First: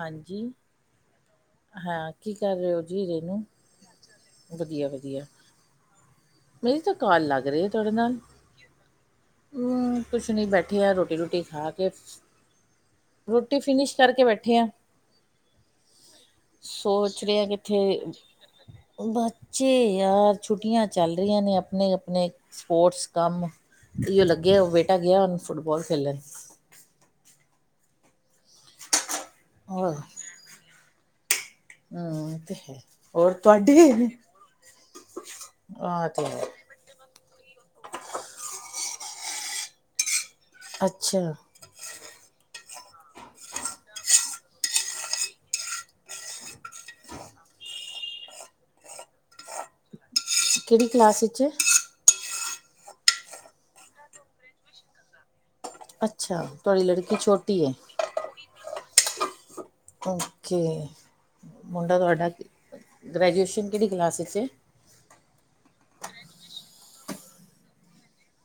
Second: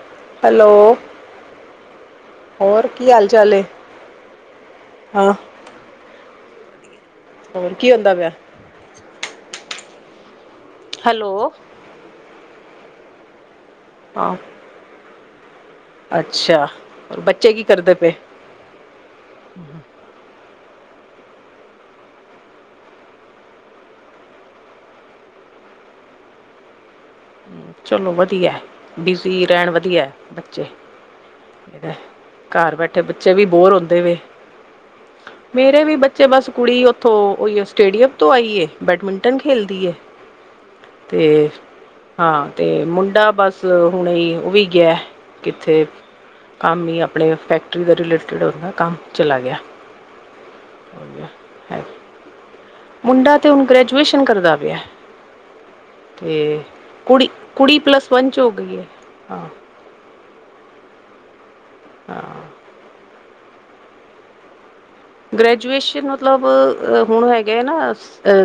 ਹਾਂਜੀ ਹੈਲੋ ਹਾਂ ਕੀ ਕਰ ਰਹੇ ਹੋ ਹੋਰ ਜੀ ਕੀ ਹਾਲ ਇਹਨੂੰ ਚਾਲ ਏ ਵਧੀਆ ਵਧੀਆ, ਹਾਂ ਮਿਲ ਚੁੱਕ, ਕਾਲ ਲੱਗ ਰਹੇ ਆ ਹੋਰ ਤਾਹਾਡੇ ਕੀ ਨਾਲ ਹੁੰਦਾ ਪਿਆ ਹ ਕੁਛ ਨਹੀਂ ਬੈਠਾ, ਇਕੱਠੀਆਂ ਰੋਟੀ ਹੈਲੋ ਰੋਟੀ ਖਾ ਕੇ, ਰੁਕ, ਫਿਨਸ਼ ਕਰਕੇ ਹਾਂ ਬੈਠੇ, ਅੱਛਾ ਹੋਰ ਸੋਚ ਰਿਹਾ ਬੱਚੇ ਕੀ ਕਿੱਥੇ ਕਰਦੇ ਪਏ ਬੱਚੇ ਯਾਰ, ਛੁੱਟੀਆਂ ਚੱਲ ਰਹੀਆਂ ਨੇ ਆਪਣੇ ਆਪਣੇ ਸਪੋਰਟਸ ਕੰਮ ਇਓ ਲੱਗੇ ਆ ਬੇਟਾ ਗਿਆ, ਹੁਣ ਫੁੱਟਬਾਲ ਖੇਲਣ ਚਲੋ ਵਧੀਆ, ਬਿਜੀ ਰਹਿਣ ਹੋਰ ਵਧੀਆ ਬੱਚੇ, ਹਮ ਇਹ ਤੇ ਘਰ ਹੈ ਬੈਠੇ ਹੋਰ ਬੱਚੇ ਵੀ ਬੋਰ ਤੁਹਾਡੇ ਹੁੰਦੇ ਵੇ ਮੇਰੇ ਵੀ ਆਹ ਤੇ ਬੱਚੇ ਹੈ ਬਸ ਕੁੜੀ ਉੱਥੋਂ ਉਹੀ, ਸਟੇਡੀਅਮ ਤੋਂ ਆਈਏ ਬੈਡਮਿੰਟਨ ਖੇਲਦੀ ਹੈ, ਅੱਛਾ, ਹਾਂ ਅਤੇ ਮੁੰਡਾ ਬਸ ਹੁਣੇ ਹੀ ਉਹ ਵੀ ਗਿਆ ਕਿੱਥੇ ਕੰਮ ਹੀ ਆਪਣੇ ਫੈਕਟਰੀ ਦੇ ਰਿਲੇਟਿਡ ਉਹਦਾ ਕੰਮ ਚਲਾ ਗਿਆ, ਕਿਹੜੀ ਕਲਾਸ ਚ, ਮੁੰਡਾ ਅਤੇ ਹੁਣ ਗ੍ਰੈਜੂਏਸ਼ਨ ਕਰਦਾ ਪਿਆ। ਅੱਛਾ ਤੇ ਤੁਹਾਡੀ ਲੜਕੀ, ਕੁੜੀ ਛੋਟੀ ਹੈ ਕੁੜੀ ਪਲੱਸ ਵਨ ਚ ਹੋ ਗਈ ਹੈ। ਹਾ, ਓਕੇ, ਮੁੰਡਾ ਹਾਂ ਤੁਹਾਡਾ, ਗ੍ਰੈਜੂਏਸ਼ਨ ਕਿਹੜੀ ਕਲਾਸ 'ਚ, ਗ੍ਰਜੂਏਸ ਮਤਲਬ ਹੁਣ ਹੈਗੇ ਨਾ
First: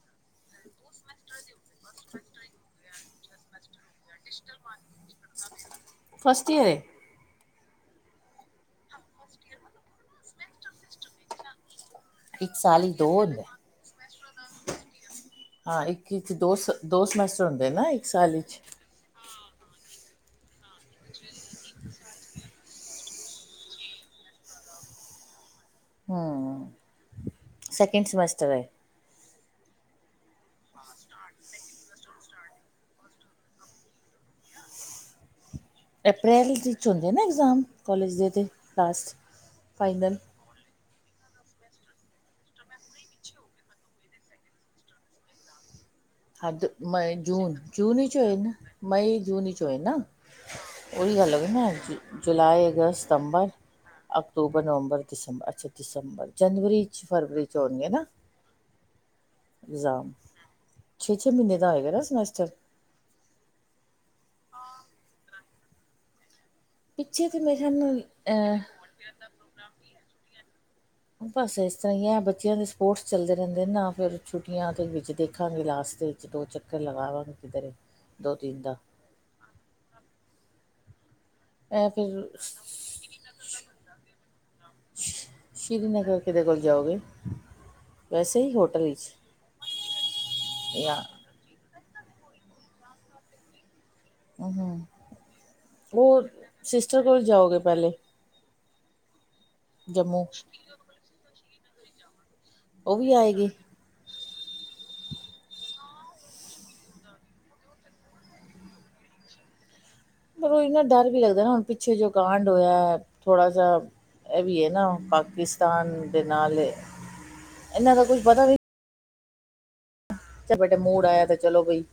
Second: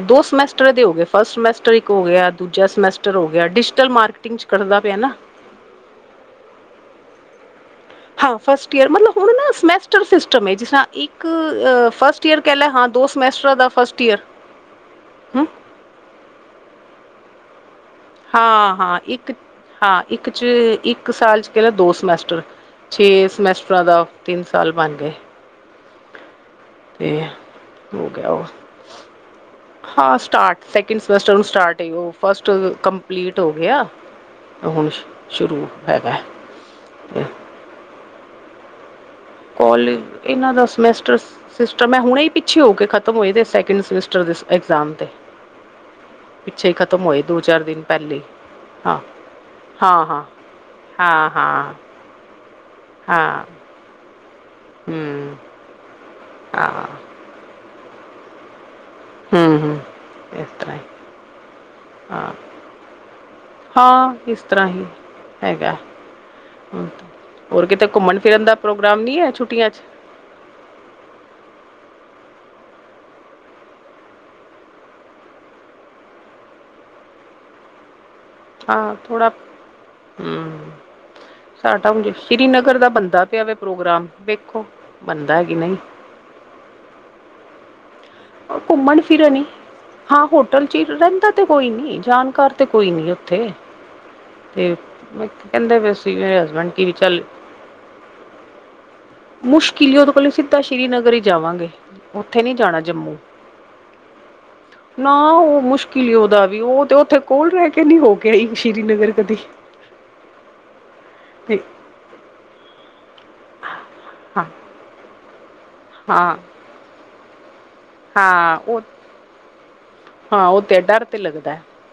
ਦੋ ਸਮੈਸਟਰ ਦੇ ਹੋ ਗ ਫਸਟ ਹੋ ਗਿਆ ਦੂਜਾ ਸਮੈਸਟਰ ਹੋ ਡਿਜੀਟਲ ਮਾਰਕੀਟਿੰਗ ਚ ਕਰਦਾ ਪਿਆ ਨਾ, ਫਸਟ ਯੀਅਰ ਐ, ਹਾਂ ਫਸਟ ਇਅਰ ਮਤਲਬ ਹੁਣ ਨਾ ਸਮੈਸਟਰ ਸਿਸਟਮ ਐ ਜਿਸ ਇੱਕ, ਫਸਟ ਈਅਰ ਕਹਿ ਇੱਕ ਲ ਸਾਲ ਹਾਂ ਹੀ ਦੋ ਹੁੰਦੇ ਸਮੈਸਟਰ ਦਾ ਫਸਟ ਈਅਰ, ਹੂੰ ਹਾਂ ਇੱਕ ਦੋਸ ਦੋ ਸਮ, ਹੁੰਦੇ ਨਾ, ਸਾਲ ਵਿੱਚ ਹਾਂ ਹਾਂ ਇੱਕ, ਹਾਂ ਇੱਕ ਚ ਇੱਕ ਸਾਲ ਚਚ ਕਹਿ ਲ ਦੋ ਸਮੈਸਟਰ ਛੇ ਸਮੈਸਟਰਾਂ ਦਾ ਤਿੰਨ ਸਾਲ ਬਣ ਗਏ। ਹਮ ਤੇ, ਸੈਕਿੰਡ ਹੋ ਗਿਆ ਉਹ, ਸਮੈਸਟਰ ਹੈ ਹਾਂ ਸਟਾਰਟ ਸੈਕਿੰਡ ਸਮੈਸਟਰ ਸਟਾਰਟ ਉਹ ਫਸਟ ਕੰਪਲੀਟ ਹੋ ਗਿਆ ਹੁਣ ਸ਼ੁਰੂ, ਹੈਗਾ ਅਪ੍ਰੈਲ ਹੁੰਦੇ ਨਾ ਐਗਜ਼ਾਮ ਕਾਲਜ ਦੇ ਤੇ ਲਾਸਟ, ਕਾਲਜ ਫਾਈਨਲ ਇਹਨਾਂ ਦਾ ਸਮੈਸਟਰ, ਟਰ ਮੈਂ ਹੁਣੇ ਹੀ ਪਿੱਛੇ ਹੋ ਕੇ ਖਤਮ ਹੋਏ ਸੈਕਿੰਡ ਸਮੈਸਟਰ ਦੇ ਇਗਜ਼ਾਮ ਤੇ, ਪਿੱਛੇ ਹਾਂਜੀ ਹੀ ਖਤਮ ਮਈ ਹੋਏ ਦੋ ਜੂਨ ਚਾਰ ਦਿਨ ਜੂਨ ਵਿੱਚ ਪਹਿਲੇ ਹੋਏ ਨਾ ਹਾਂ ਮਈ ਜੂਨ ਵਿੱਚ ਹੋਏ ਨਾ ਹਾਂ ਹਾਂ ਉਓਹੀ ਹਾਂ ਗੱਲ ਹੋ ਨਾ ਹਾਂ ਜ ਜੁਲਾਈ ਅਗਸਤ ਹਾਂ ਸਤੰਬਰ, ਅਕਤੂਬਰ ਨਵੰਬਰ ਹਮ ਦਸੰਬਰ ਅੱਛਾ ਦਸੰਬਰ, ਜਨਵਰੀ ਹਾਂ 'ਚ ਫਰਵਰੀ 'ਚ, [unintelligible] ਹੂੰ ਹੂੰ, ਇਸ ਤੇ ਹੈ, ਛੇ ਛੇ ਮਹੀਨੇ ਦਾ ਆਏਗਾ ਨਾ ਸਮੈਸਟਰ, ਹਾਂ ਇਸ ਤਰ੍ਹਾਂ ਹੀ ਹੈਗਾ। ਪਿੱਛੇ ਤੇ ਮੇਰੇ ਹੋਰ ਖਿਆਲ ਕਿਤੇ ਨਾਲ ਘੁੰਮਣ ਫਿਰਨ ਦਾ ਅਹ ਪ੍ਰੋਗਰਾਮ ਨੀ ਹੈ ਛੁੱਟੀਆਂ ਚ, ਬਸ ਇਸ ਤਰ੍ਹਾਂ ਹੀ ਹੈ ਬੱਚਿਆਂ ਦੇ ਸਪੋਰਟਸ ਚੱਲਦੇ ਰਹਿੰਦੇ ਨਾ ਫੇਿਰ ਛੁੱਟੀਆਂ ਦੇ ਵਿੱਚ ਦੇਖਾਂਗੇ ਲਾਸਟ ਦੇ ਵਿੱਚ ਦੋ ਚੱਕਰ ਲਗਾਵਾਂਗੇ ਕਿਧਰੇ, ਦੋ ਤਿੰਨ ਦਾ ਹਾਂ ਥੋੜਾ ਹੂੰ, ਇਹ ਸਾਡਾ ਹਣ ਫਿਰ ਸ੍ਰੀਨਗਰ ਦਾ ਬਣਦਾ ਪਿਆ ਪ੍ਰੋਗਰਾਮ ਵੇਖੋ ਬਣਦਾ ਹੈ ਕਿ ਨਹੀਂ, ਸ਼੍ਰੀਨਗਰ ਕਿਹਦੇ ਕੋਲ ਜਾਓਗੇ ਵੈਸੇ ਹੀ ਹੋਟਲ ਘੁੰਮਣ ਵਿੱਚ ਫਿਰਨ ਹੀ ਹਾਂ ਹੋਟਲ ਚ ਜਾਂ ਰਹਿੰਦਾ ਤੇ ਕੋਈ ਨੀ ਜਾਣਕਾਰ ਤੇ ਕੋਈ ਨੀ ਉੱਥੇ ਤੇ ਹੂੰ ਕਹਿੰਦੇ ਪਏ ਸੀ ਉਹ ਮੇਰੇ ਹਸਬੈਂਡ ਕੀ ਵੀ ਸਿਸਟਰ ਚੱਲ ਕੋਲ ਜਾਓਗੇ ਪਹਿਲੇ ਮੁਸ਼ਕਿਲ ਹੀ ਉਦੋ ਜੰਮੂ ਕੋਲੋਂ ਸਿੱਧਾ ਸ਼੍ਰੀ ਨਗਰ ਹੀ ਜਾਵਾਂਗੇ। ਉੱਥੇ ਨਹੀਂ ਜਾਣਾ ਉਹ ਵੀ ਜੰਮੂ। ਆਏਗੀ ਨਾ ਉਹ ਮੁਸ਼ਕਿਲ ਹੀ ਉਹਦਾ ਵੀ ਉਹ ਤੇ ਉੱਥੇ ਕੋਲ ਰਹਿ ਕੇ ਨੀ ਹੋ ਕੇ ਅਈ ਸ਼੍ਰੀਨਗਰ ਕਦੀ ਮੈ ਓਹ ਨਾ ਡਰ ਵੀ ਲੱਗਦਾ ਨਾ ਤੇ ਹੁਣ ਪਿੱਛੇ ਜੋ ਕਾਂਡ ਹੋਇਆ। ਥੋੜਾ ਸਾ ਇਹ ਹਾਂ ਵੀ ਹੈ ਨਾ ਪ [inaudible] ਤ ਦੇ ਹਾਂ ਨਾਲੇ ਹਾਂ ਉਹ ਹਾਂ ਤੇ ਉਹ ਵਡੇ ਡਰ ਮੂੜ ਆਇਆ ਤੇ ਲੱਗਦਾ ਚਲੋ ਬਈ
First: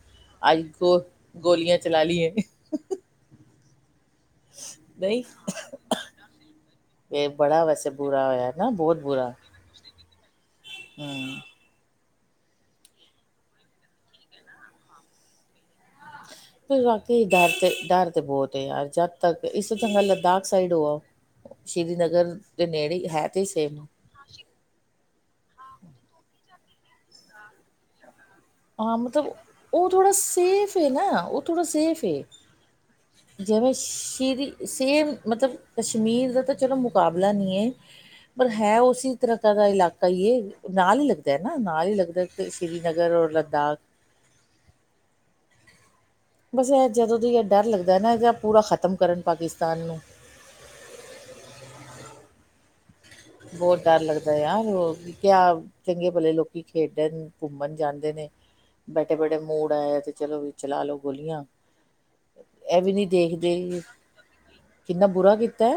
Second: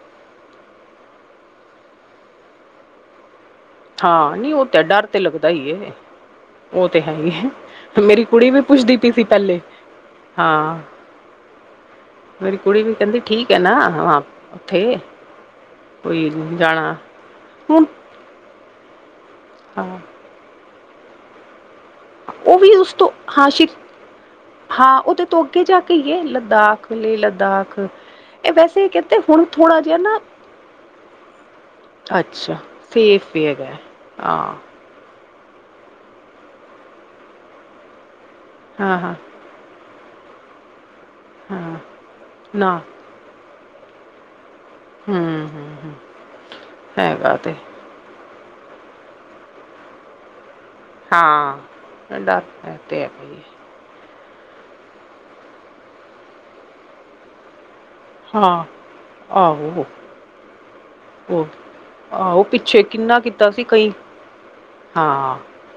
ਅੱਜ ਗੋ ਗੋਲੀਆਂ, ਚਲਾ ਲਈਏ। ਹਾਂ ਨੀ ਉਹ ਤੇ ਡਰ ਤੇ ਲੱਗਦਾ ਹੀ ਉਹ ਤੇ ਹੈ ਹੀ ਏ ਮੇਰੀ ਕੁੜੀ ਵੀ ਪੁੱਛਦੀ ਪਈ ਸੀ ਪਹਿਲੇ ਹਾਂ, ਮੇਰੀ ਕੁੜੀ ਵੀ ਕਹਿੰਦੀ ਠੀਕ ਹੈ ਨਾ ਵਾਂ ਉੱਥੇ, ਕੋਈ ਫ ਜਾਣਾ ਬਾਕੀ ਡਰ ਤੇ ਹੁਣ ਡਰ ਤੇ ਬਹੁਤ ਯਾਰ ਜਦ ਤੱਕ ਇਸ ਤੋਂ ਹਾਂ ਚੰਗਾ ਲਦਾਖ ਸਾਈਡ ਹੋ ਆਓ। ਸ਼੍ਰੀਨਗਰ ਉਹ ਦੇ ਵੀ ਉਸ ਨੇੜੇ ਤੋਂ ਹੈ ਤੇ ਹਾਂ ਸ਼੍ਰੀ ਸੇਮ ਹਾਂ ਉਹਦੇ ਤੋ ਅੱਗੇ ਜਾ ਕੇ ਹੀ ਏ ਲਦਾਖ ਲੇ ਲਦਾਖ ਹਾਂ ਮਤਲਬ ਉਹ ਥੋੜਾ ਸੇਫ ਹੈ ਨਾ ਉਹ ਥੋੜਾ ਸੇਫ ਹੈ ਅੱਛਾ ਸੇਫ ਵੀ ਹੈਗਾ ਜਿਵੇਂ ਸ਼੍ਰਿਰੀ ਹਾਂ ਸੇਫ, ਮਤਲਬ ਕਸ਼ਮੀਰ ਦਾ ਤਾਂ ਚਲੋ ਮੁਕਾਬਲਾ ਨਹੀਂ ਏ। ਪਰ ਹੈ ਹਾਂ ਹਾਂ ਉਸੇ ਤਰ੍ਹਾਂ ਕਾ ਦਾ ਇਲਾਕਾ ਕਹੀਏ ਨਾਲ ਹੀ ਲੱਗਦਾ ਨਾ ਹਾਂ ਨਾਲ ਹੀ ਲੱਗਦਾ ਨਾ ਸ੍ਰੀਨਗਰ ਔਰ ਲਦ ਡਾ ਹਮ- ਹਮ। ਬਸ ਇਹ ਜਦੋਂ ਦੀ ਇਹ ਡਰ ਲੱਗਦਾ ਏ ਨਾ ਪੂਰਾ ਖਤਮ ਕਰਨ ਪਾਕਿਸਤਾਨ ਨੂੰ ਹਾਂ ਡਰ ਤੇ ਹੈ। ਭਈ ਬਹੁਤ ਡਰ ਲਗਦਾ। ਯਾਰੋ ਕਿਆ ਚੰਗੇ ਭਲੇ ਲੋਕੀ ਖੇਡਣ ਘੁੰਮਣ ਜਾਣ। ਨੇ ਹਾਂ ਬੈਠੇ ਬੈਠੇ ਮੂੜ ਆਹੋ ਆਇਆ ਤੇ ਚਲੋ ਵੀ ਚਲਾ ਲੋੋ ਗੋਲੀਆਂ ਉਹ ਆਹੋ ਇਹ ਪਿੱਛੇ ਵੀ ਨੀ ਕਿੰਨਾ ਕੀਤਾ ਸੀ ਦੇਖਦੇ ਕਈ ਕਿੰਨਾ ਬੁਰਾ ਹਾਂ ਕੀਤਾ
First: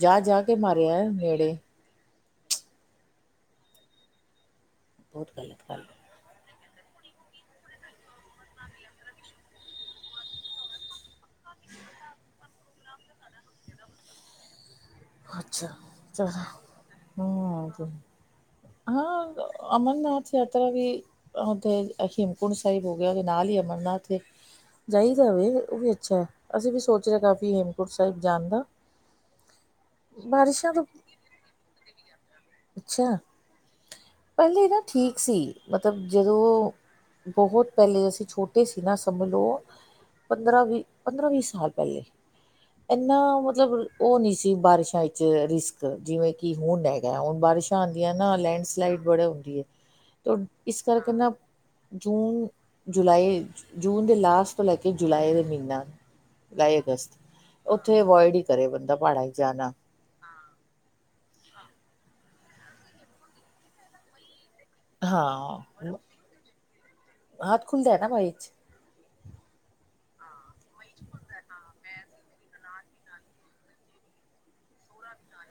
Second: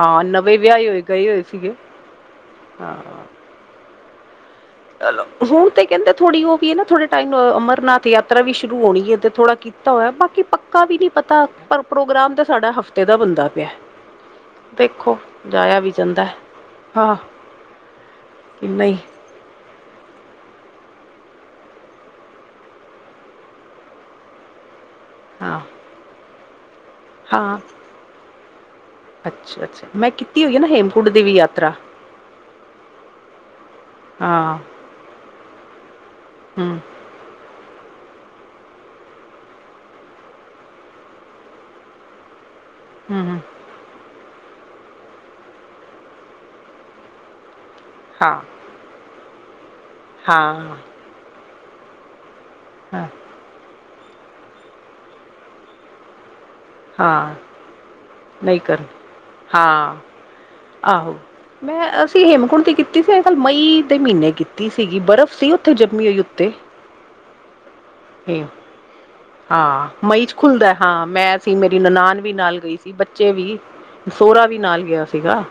ਜਾ ਹਾਂ ਜਾ ਕੇ ਨਵੇਂ ਵਿਆਹੇ ਹੋਏ ਮਾਰਿਆ ਗਏ ਹੋਏ ਨੇੜ। ਸੀਗੇ। ਹਾਂ। ਚਲੋ ਬਹੁਤ ਗਲਤ ਹੁਣ ਗੱਲ। ਤੇ ਹੈ। ਕਹਿੰਦੇ ਥੋੜ੍ਹੀ ਉਹ ਐ ਨਾ ਥੋੜੇ ਟਾਈਮ ਅਮਰਨਾਥ ਯਾਤਰਾ ਵੀ ਸ਼ੁਰੂ ਹੋਣੀ ਹੈ ਤੇ ਥੋੜ੍ਹਾ ਕੀਤਾ ਹੋਇਆ ਬਾਕੀ ਪੱਕਾ ਵੀ ਨੀ ਪਤਾ ਪਰ ਪ੍ਰੋਗਰਾਮ ਤਾਂ ਸਾਡਾ ਹਫ਼ਤੇ ਦਾ ਬੰਦਾ ਪਿਆ। ਦੇਖੋ ਜਾਇਆ ਵੀ ਜਾਂਦਾ ਹਾਂ ਕਿ ਨਹੀਂ। ਅਮਰਨਾਥ ਯਾਤਰਾ ਵੀ ਉੱਥੇ ਹੇਮਕੁੰਡ ਸਾਹਿਬ ਹੋ ਗਿਆ ਉਹਦੇ ਨਾਲ ਹੀ ਅਮਰਨਾਥ ਏ। ਚਹੀਦਾ ਹੋਵੇ ਹਾਂ ਉਹ ਵੀ ਅੱਛਾ ਹੈ ਅਸੀਂ ਵੀ ਸੀ। ਸੋਚ ਰਿਹਾ ਕਾਫੀ ਹਾਂ ਹੇਮਕੂਟ ਸਾਹਿਬ ਜਾਣ ਦਾ। ਅੱਛਾ ਅੱਛਾ। ਮੈਂ ਕੀਤੀ ਹੋਈ ਹੈ ਨਾ ਬਾਰਿਸ਼ਾਂ ਤੋਂ ਹੇਮਕੁੰਡ ਦੀ ਵੀ ਯਾਤਰਾ ਅੱਛਾ ਹਾਂ ਪਹਿਲੇ ਨਾ ਠੀਕ ਸੀ, ਮਤਲਬ ਜਦੋਂ ਹਮ ਬਹੁਤ ਪਹਿਲੇ ਅਸੀਂ ਛੋਟੇ। ਤੁਸੀ ਸੀ ਨਾ ਸਮਝ ਲੋ ਪੰਦਰਾਂ ਵੀਹ ਪੰਦਰਾਂ ਵੀਹ ਸਾਲ ਪਹਿਲੇ। ਇੰਨਾ ਹਮ ਮਤਲਬ ਉਹ ਨਹੀਂ ਸੀ। [unintelligible] ਵਿੱਚ ਰਿਸਕ ਜਿਵੇਂ ਕਿ ਹੁਣ ਹੈਗਾ ਹੁਣ ਬਾਰਿਸ਼। ਤਾਂਦੀਆ ਨਾ ਹਾਂ ਲੈਂਡਸਲਾਈਡ ਬੜੇ। [unintelligible] ਤੇ ਹਾਂ ਇਸ ਕਰਕੇ ਨਾ। ਜੂਨ। ਹਾਂ ਜੁਲਾਈ। ਜੂਨ ਦੇ ਲਾਸਟ ਤੋਂ ਲੈ ਕੇ ਜੁਲਾਈ ਦੇ ਮਹੀਨਾ। ਲਾਏ ਗਸਤ ਹਾਂ ਉੱਥੇ ਅਵੋਇਡ ਹੀ ਨਹੀਂ ਕਰੇ ਕਰਨ ਬੰਦਾ ਪਹਾੜਾਂ ਚ ਜਾਣਾ। ਹਾਂ ਆਹੋ ਮੈਂ ਅਸੀਂ ਹੇਮਕੁੰਡ ਦੀ ਕੀਤੀ ਸੀ ਮਈ ਦੇ ਮਹੀਨੇ ਕੀਤੀ। ਸੀਗੀ ਬਰਫ਼ ਸੀ ਉੱਥੇ ਹਾਂ ਜੰਮੀ ਹੋਈ ਉੱਤੇ ਹੱਥ ਖੁੱਲਦਾ ਹੈ ਨਾ ਬਾਈ ਹ। ਚ ਹਾਂ ਮਈ। ਖੁੱਲਦਾ ਹਾਂ ਮੈਂ ਸੀ ਮੇਰੀ ਨਨਾਨ। ਵੀ ਨਾਲ ਗਈ ਸੀ ਬੱਚੇ ਵੀ ਸੋਹਰਾ ਵੀ ਨਾਲ ਗਿਆ ਸੀਗਾ।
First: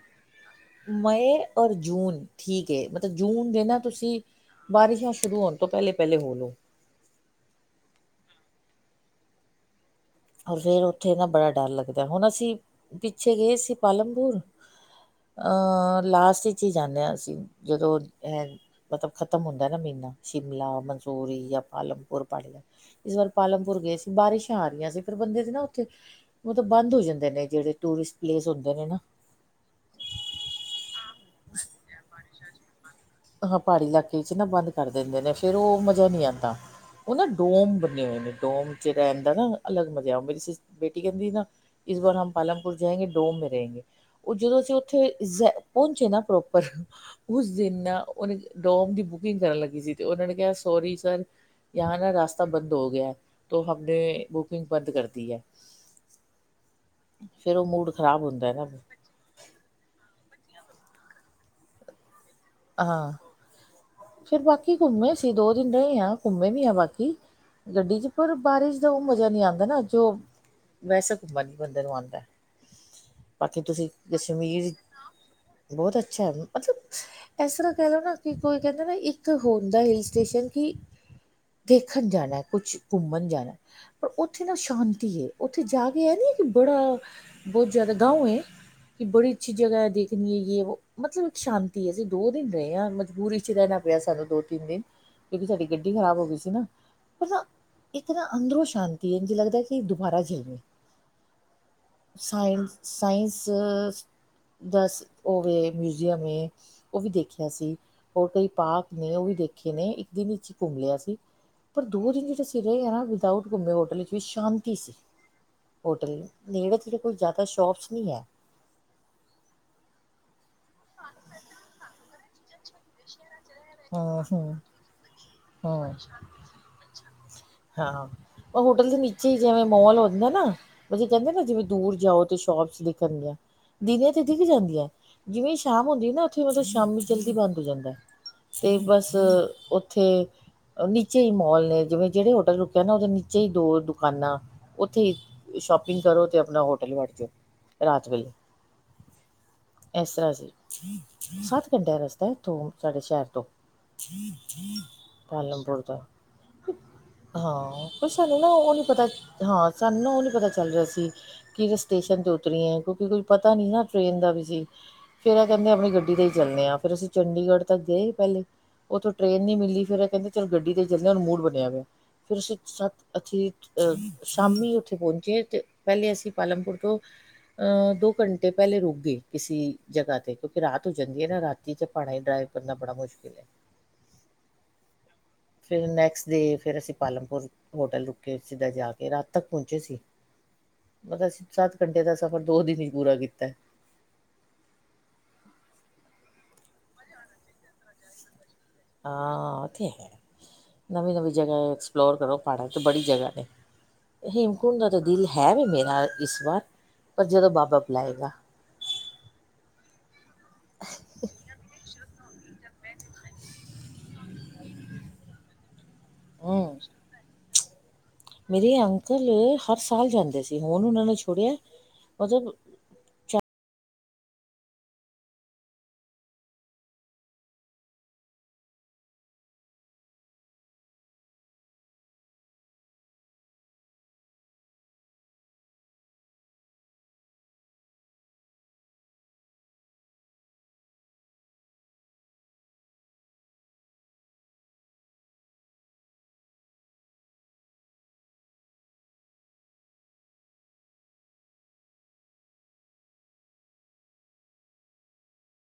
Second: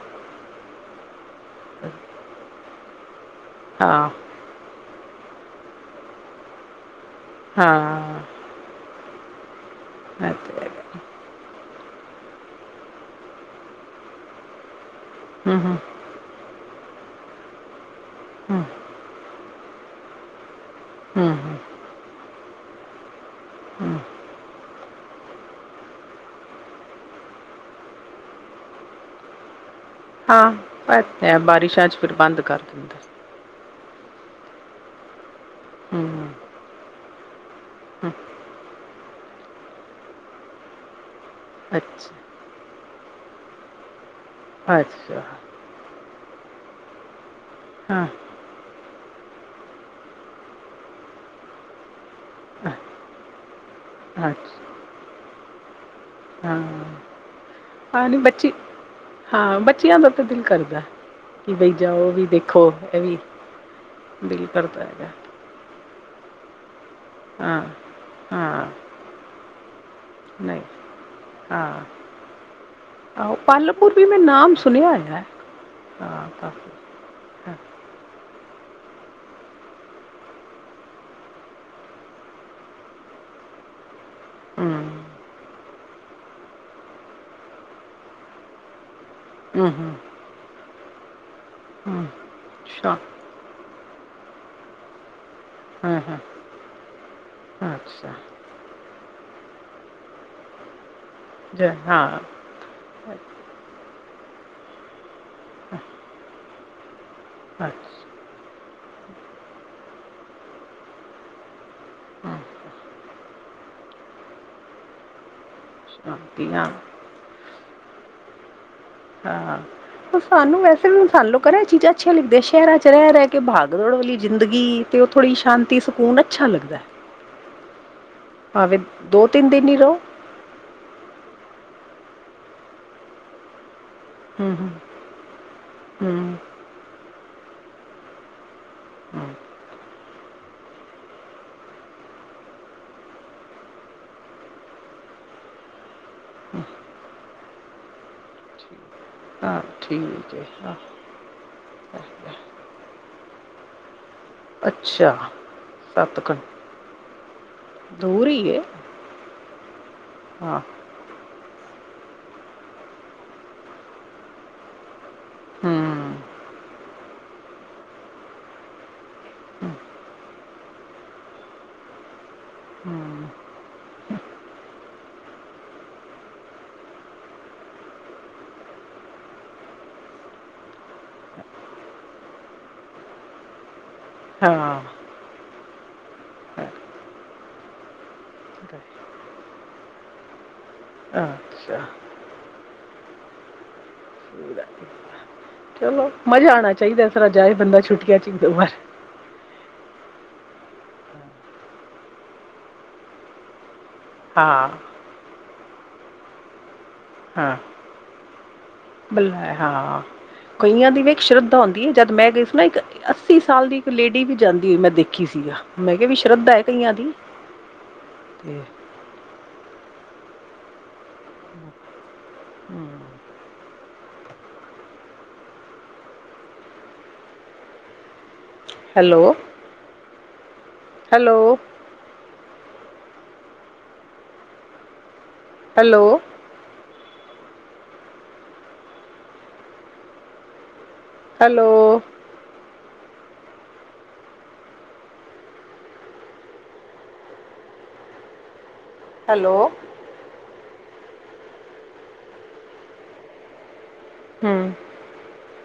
ਮਏ ਔਰ ਜੂਨ ਠੀਕ। ਕੇ ਮਤਲਬ। ਜੂਨ ਦੇ ਨਾ ਹਾਂ, ਤੁਸੀਂ ਬਾਰਿਸ਼ਾ। ਸ਼ੁਰੂ ਹੋਣ ਤੋਂ ਪਹਿਲੇ ਪਹਿਲੇ ਹੋ ਲੋ। ਹਾਂ। ਰ ਹੂੰ, ਫੇਰ ਉੱਥੇ ਨਾ ਬੜਾ ਡਰ ਲਗਦਾ, ਹੁਣ ਅਸੀਂ ਪਿੱਛੇ ਗਏ ਸੀ ਪਾਲਮਪੁਰ, ਹੂੰ, ਅ ਲਾਸਟ, ਚ ਹੀ ਜਾਂਦੇ ਹਾਂ ਅਸੀਂ ਜਦੋਂ, ਇਹ ਹੂੰ, ਮਤਲਬ ਖ ਖਤਮ ਹੁੰਦਾ ਨਾ ਮਹੀਨਾ, ਸ਼ਿਮਲਾ ਮਨਸੂਰੀ ਹੂੰ, ਜਾਂ ਪਾਲਮਪੁਰ ਪਾੜਿਆ, ਇਸ ਵਾਰ, ਪਾਲਮਪੁਰ ਗਏ ਹੂੰ। ਸੀ ਬਾਰਿਸ਼ਾਂ ਆ ਰਹੀਆਂ ਸੀ। ਜ ਨਾ [unintelligible] ਉ ਬੰਦ ਹੋ ਜਾਂਦੇ ਨੇ ਜਿੜੇ ਟੂਰਿਸਟ ਪਲੇਸ ਹਦੇ ਨੇ ਨਾ, ਹਾਂ, ਇ ਬਾਰਿਸ਼ਾਂ ਚ ਫਿਰ ਬੰਦ ਕਰ ਦਿੰਦਾ। ਾ ਪਹਾੜੀ ਇਲਾਕੇ ਵਿੱਚ ਨਾ ਬੰਦ ਕਰ ਦਿੰਦੇ ਨੇ, ਫਿਰ ਉਹ ਮਜ਼ਾ ਨਹੀਂ ਹੂੰ, ਆਂਦਾ ਉਹ ਨਾ, ਡੋਮ ਬਣੇੇ ਹੂੰ, ਹੋਏ ਨੇ ਡੋਮ ਜਿਹੜਾ ਆਂਦਾ ਨਾ, ਅਲੱਗ ਮਜ਼ਾ ਆ [unintelligible] ਮੇਰੀ ਬੇਟੀ, ਕਦੀ ਨਾ ਇਸ ਬਾਰ ਅੱਛਾ, ਹਮ ਪਾਲਮਪੁਰ, ਜਾਗੇ ਡੋਮੇ ਰਹਿਹੇਗੇ [unintelligible] ਉਹ ਜਦੋਂ ਅਸੀਂ ਉੱਥੇ ਅੱਛਾ, ਜ਼ ਪਹੁੰਚੇ ਨਾ ਧੁੱਪ ਉਸ ਜ਼ਿੰਨਾ ਡੋਮ ਦੀ ਬੁਕਿੰਗ ਕਰਨ ਲੱਗੀ ਸੀ, ਤੇ ਉਹਨਾਂ ਨੇ ਕਿਹਾ ਸੋਰੀ ਸਰ ਯਹਾ ਨਾ ਰਸ ਰਸਤਾ ਬੰਦ ਹੋ ਗਿਆ ਤੋ ਹਮ ਨੇ ਬੁਕਿੰਗ ਬੰਦ ਕਰਦੀ ਹੈ ਉਹ ਮੂਡ ਹਾਂ-ਹਾਂ ਨ ਖ਼ਰਾਬ ਹੁੰਦਾ ਬੱਚੀ ਹੈ ਨਾ ਹਾਂ ਬੱਚਿਆਂ ਤੋਂ ਦਿਲ ਕਰਦਾ। ਕਿ ਬਈ ਜਾ ਉਹ ਵੀ ਦੇਖ ਹਾਂ ਫੇਰ ਬਾਕੀ ਘੁੰਮੇ ਸੀ। ਦੋ ਦਿਨ ਰਹੇ ਹ ਘੁੰਮੇ ਵੀ ਹ ਬਾ ਗੱਡੀ ਚ ਪਰ ਬਾਰਿਸ਼ ਦਾ ਉਹ ਮਜ਼ਾ ਨਹੀਂ ਆਉਂਦਾ ਨਾ ਜੋ ਵੈਸੇ ਘੁੰਮਣ ਨੀ ਬੰਦੇ ਨੂੰ ਆਉਂਦਾ ਬਾਕੀ ਤੁਸੀਂ ਕਸ਼ਮੀਰ ਬਹੁਤ ਅੱਛਾ ਮਤਲਬ। ਇਸ ਤਰ੍ਹਾਂ ਕਹਿ ਲਓ ਨਾ ਕਿ ਕੋਈ ਕਹਿੰਦਾ ਨਾ ਇੱਕ ਹੁੰਦਾ ਹ ਸਟੇ [unintelligible] ਕਿ ਦੇਖਣ ਜਾਣਾ ਕੁਛ ਘੁੰਮਣ ਜਾਣਾ ਪਰ ਉੱਥੇ ਨਾ ਸ਼ਾਂਤੀ ਹੈ ਉੱਥੇ ਜਾ ਕੇ ਇਹ ਹੈ ਨੀ ਕਿ ਬੜਾ ਬਹੁਤ ਜ਼ਿਆਦਾ ਗਾਓ ਹੈ। ਕਿ ਬੜੀ ਅੱਛੀ ਜਗਾਾ ਹੈ। ਦੇਖਣੀ ਹੈ ਯ ਵ ਮਤਲਬ। ਸ਼ਾਂਤੀ ਹੈ। ਜ ਦੋ ਦਿਨ ਰਹੇ ਆਾਂ ਮਜਬੂਰੀ ਚ ਰਹਿਣਾ ਪਿਆ ਸਾਨੂੰ ਦੋ ਤਿੰਨ ਦਿਨ ਕਿਉਕਿ ਸਾਡੀ ਗੱਡੀ ਖ਼ਰਾਬ ਹੋ ਗਈ ਸੀ ਨਾ ਪਰ ਨਾ ਇੱਕ ਨਾ ਅੰਦਰੋਂ ਸ਼ਾਂਤੀ ਤੇਨ ਜ ਲਗਦਾ ਕਿ ਦੁਬਾਰਾ ਜੇਲਵੇ ਸ ਸਾਇੰਸ ਦਸ। ਉਹਵੇ ਮਿਊਜ਼ੀਅਮ ਹੈ। ਉਹ ਵੀ ਦੇਖਿਆ ਸੀ ਹੋਰ ਕਈ ਪਾਕ ਨੇ ਉਹ ਵੀ ਦੇਖੇ ਨੇ, ਇੱਕ ਦਿਨ ਵਿੱਚ ਹੀ ਕੁਮ ਲਿਆ ਸੀ। ਪਰ ਦੋ ਦਿਨ ਵੀ ਤਾ ਐਸੀ ਰਹੇ ਆ ਨਾ ਉਥੇ ਹੋਟਲ ਚ ਵੀ ਸ਼ਾਂਤੀ ਸੀ। ਹੋਟਲ ਨੇੜੇ ਜੜੇ ਕੋਲ ਜ਼ਿਆਦਾ ਸ਼ੋਪਸ ਹੈ। ਹਾਂ ਸਾਨੂੰ ਵੈਸੇ ਵੀੁਣ [inaudible] ਚੀਜ਼ਾਂ ਅੱਛੀਆਂ ਲੱਗਦੀਆਂ ਸ਼ਹਿਰਾਂ ਚ ਰਹਿ ਰਹਿ ਕਿ ਭਾਗਦੌੜ ਵਾਲੀ ਹੂੰ ਹੂੰ ਜ਼ਿੰਦਗੀ, ਤੇ ਉਹ ਥੋੜ੍ਹੀ ਸ਼ਾਂਤੀ ਹੂੰ ਸਕੂਨ ਅੱਛਾ ਲੱਗਦਾ ਹੈ। ਹਾਂ, ਉਹ ਭਾਵੇਂ ਹੋਟਲ ਦੇ ਦੋ ਨੀਚੇ ਤਿੰਨ ਜਿਵੇਂ ਦਿਨ ਹੀ ਰਹੋ ਮੋਲ ਹੋ ਜਾਂਦੇ ਆ ਨਾ ਉਹੇ ਕਹਿੰਦੇ ਨਾ ਜਿਵੇਂ, ਦੂਰ ਜਾਓ ਤੇ ਸ਼ੋਪਸ ਦਿਖਣ ਗਿਆਂ, ਦਿਨੇ ਤੇ ਦਿਖ ਹੂੰ ਹੂੰ ਜਾਂਦੀ ਹੈ ਜਿਵੇਂ ਸ਼ਾਮ ਹੁੰਦੀ ਨਾ ਹੂੰ, ਉੱਥੇ ਮਤਲਬ ਸ਼ਾਮੀ ਜਲਦੀ ਬਣਦੀ, ਹੋ ਜਾਂਦਾ ਹੈ, ਤੇ ਬਸ, ਹੂੰ ਉੱਥੇ ਨੀਚੇ ਹੀ ਮੋਲ ਨੇ ਜਿਵੇਂ ਜਿਹੜੇ ਹੋਟਲ ਰੁਕਿਆ ਨਾ ਉਹਦੇ ਨੀਚੇ ਹੀ ਦੋ ਦੁਕਾਨਾਂ ਉੱਥੇ ਹੀ ਸ਼ੋਪਿੰਗ ਕਰੋ ਤੇ ਆਪਣਾ ਹੋਟਲ ਵਰ ਜਾਓ ਰਾਤ ਵੇਲੇ, ਠੀਕ। ਹਾਂ ਇਸ ਤਰ੍ਹਾਂ ਠੀਕ ਹੈ ਸੀ ਹਾਂ, ਸੱਤ ਘੰਟਿਆਂ ਰਸਤਾ ਇਥੋਂ ਸਾਡੇ ਸ਼ਹਿਰ, ਤੋ, ਅੱਛਾ ਪਾਲਮਪੁਰ ਦਾ ਸੱਤ ਕ ਹਾਂ ਕੋ ਦੂਰ ਸਾਨੂੰ ਨਾ ਹੀ ਹੈ ਉਹ ਨੀ ਪਤਾ ਹਾਂ ਸਾਨੂੰ ਨਾ ਉਹ ਨੀ ਪਤਾ ਹਾਂ ਚੱਲ ਰਿਹਾ ਸੀ। ਕਿ ਸਟੇਸ਼ਨ ਤੇ ਉਤਰੀ ਹੈ ਕਿਉਂਕਿ ਕੋਈ ਪਤਾ ਨਹੀਂ ਨਾ ਟ੍ਰਰੇਨ ਦਾ ਵੀ ਸੀ। ਫੇਰ ਇਹ ਕਹਿੰਦੇ ਹੂੰ ਆਪਣੀ ਗੱਡੀ ਤੇ ਹੀ ਚੱਲਣੇ ਆ। ਫੇਰ ਅਸੀਂ ਚੰਡੀਗੜ੍ਹ ਤੱਕ ਗਏ। ਪਹਿਲੇ ਉੱਥੋਂ ਟ੍ਰੇਨ ਨਹੀਂੀ ਹੂੰ, ਮਿਲੀ ਫੇਿਰ ਇਹ ਕਹਿੰਦੇ ਚਲ ਗੱਡੀ ਤੇ ਜਲਦੇ ਹ ਉਹਨੂੰ ਮੂੜ ਬਣਿਆ ਹੋਆ ਫਿਰ ਅਸੀਂ ਸੱਤ ਹੂੰ, ਅੱਥਂ ਅਹ ਸ਼ਾਮੀ ਉੱਥੇ ਪਹੁੰਚੇ ਤੇ ਪਹਿਲੇ ਅਸੀਂ ਪਾਲਮਪੁਰ ਤੋਂ ਅਹ ਦੋ ਘੰਟੇ ਪਹਿਲੇ ਰੁਕ ਗਏ ਕਿਸੇ ਜਗ੍ਹਾ ਤੇ ਕਿਉਂਕਿ ਰਾਤ ਹੋ ਜਾਂਦੀ ਹੈ, ਨਾ ਰਾਤੀ ਚ ਪਾਣਾ ਹੀ ਡਰਾਈਵ ਕਰਨਾ ਬੜਾ ਮੁਸ਼ਕਿਲ ਹਾਂ ਫਿਰ ਨੈਕਸਟ ਡੇ ਫਿਰ ਅਸੀਂ ਪਾਲਮਪੁਰ ਹੋਟਲ ਰੁਕੇ ਸਿੱਧਾ ਅੱਛਾ ਜਾ ਕੇ ਰਾਤ ਤੱਕ ਪਹੁੰਚੇ ਸੀ ਮਤਲਬ ਅਸੀਂ ਸੱਤ ਘੰਟੇ ਦਾ ਸਫ਼ਰ ਦੋ ਦਿਨ ਹੀ ਪੂਰਾ ਕੀਤਾ। ਪੂਰਾ। ਚਲੋ ਮਜ਼ਾ ਆਣਾ ਚਾਹੀਦਾ ਤਰਾ ਜਾਏ ਬੰਦਾ ਛੁੱਟੀਆਂ ਚ ਇਕ ਦੋ ਵਾਰ, ਹਾਂ ਤੇ ਹੈ ਨਵੀਂ ਨਵੀਂ ਐਕਸਪਲੋਰ ਕਰੋ ਪਹਾੜਾਂ ਬੜੀ ਜਗਾ ਨੇ, ਹਾਂ ਹੇਮਕੁੰਟ ਦਾ ਤਾਂ ਦਿਲ ਹੈ ਵੀ, ਮੇਰਾ ਇਸ ਵਾਰ, ਪਰ ਜਦੋਂ ਹਾਂ ਬਾਬਾ ਬੁਲਾਏਗਾ ਬਲਾ ਹਾਂ ਕਈਆਂ ਦੀ ਵੇਖ ਸ਼ਰਧਾ ਹੁੰਂਦੀ ਹੈ ਜਦ ਮੈਂ ਗਈ। ਮੈਂ ਇੱਕ ਅੱਸੀ ਸਾਲ ਦੀ ਇੱਕ ਲੇਡੀ ਵੀ ਜਾਂਦੀ ਹੋਈ ਮੈਂ ਦੇਖੀ ਸੀਗਾ, ਮੈਂ ਕਿਹਾ ਵੀ ਸ਼ਰਧਾ ਹੈ ਹੂੰ ਕਈਆਂ ਦੀ, ਤੇ ਮੇਰੇ ਅੰਕਲ, ਹਰ ਸਾਲ ਜਾਂਦੇ ਸੀ ਹੁਣ ਉਹਨਾਂ ਨੇ ਛੜਿਆ ਮਤਲਬ, hello, hello, hello, hello, hello, ਹੂੰ,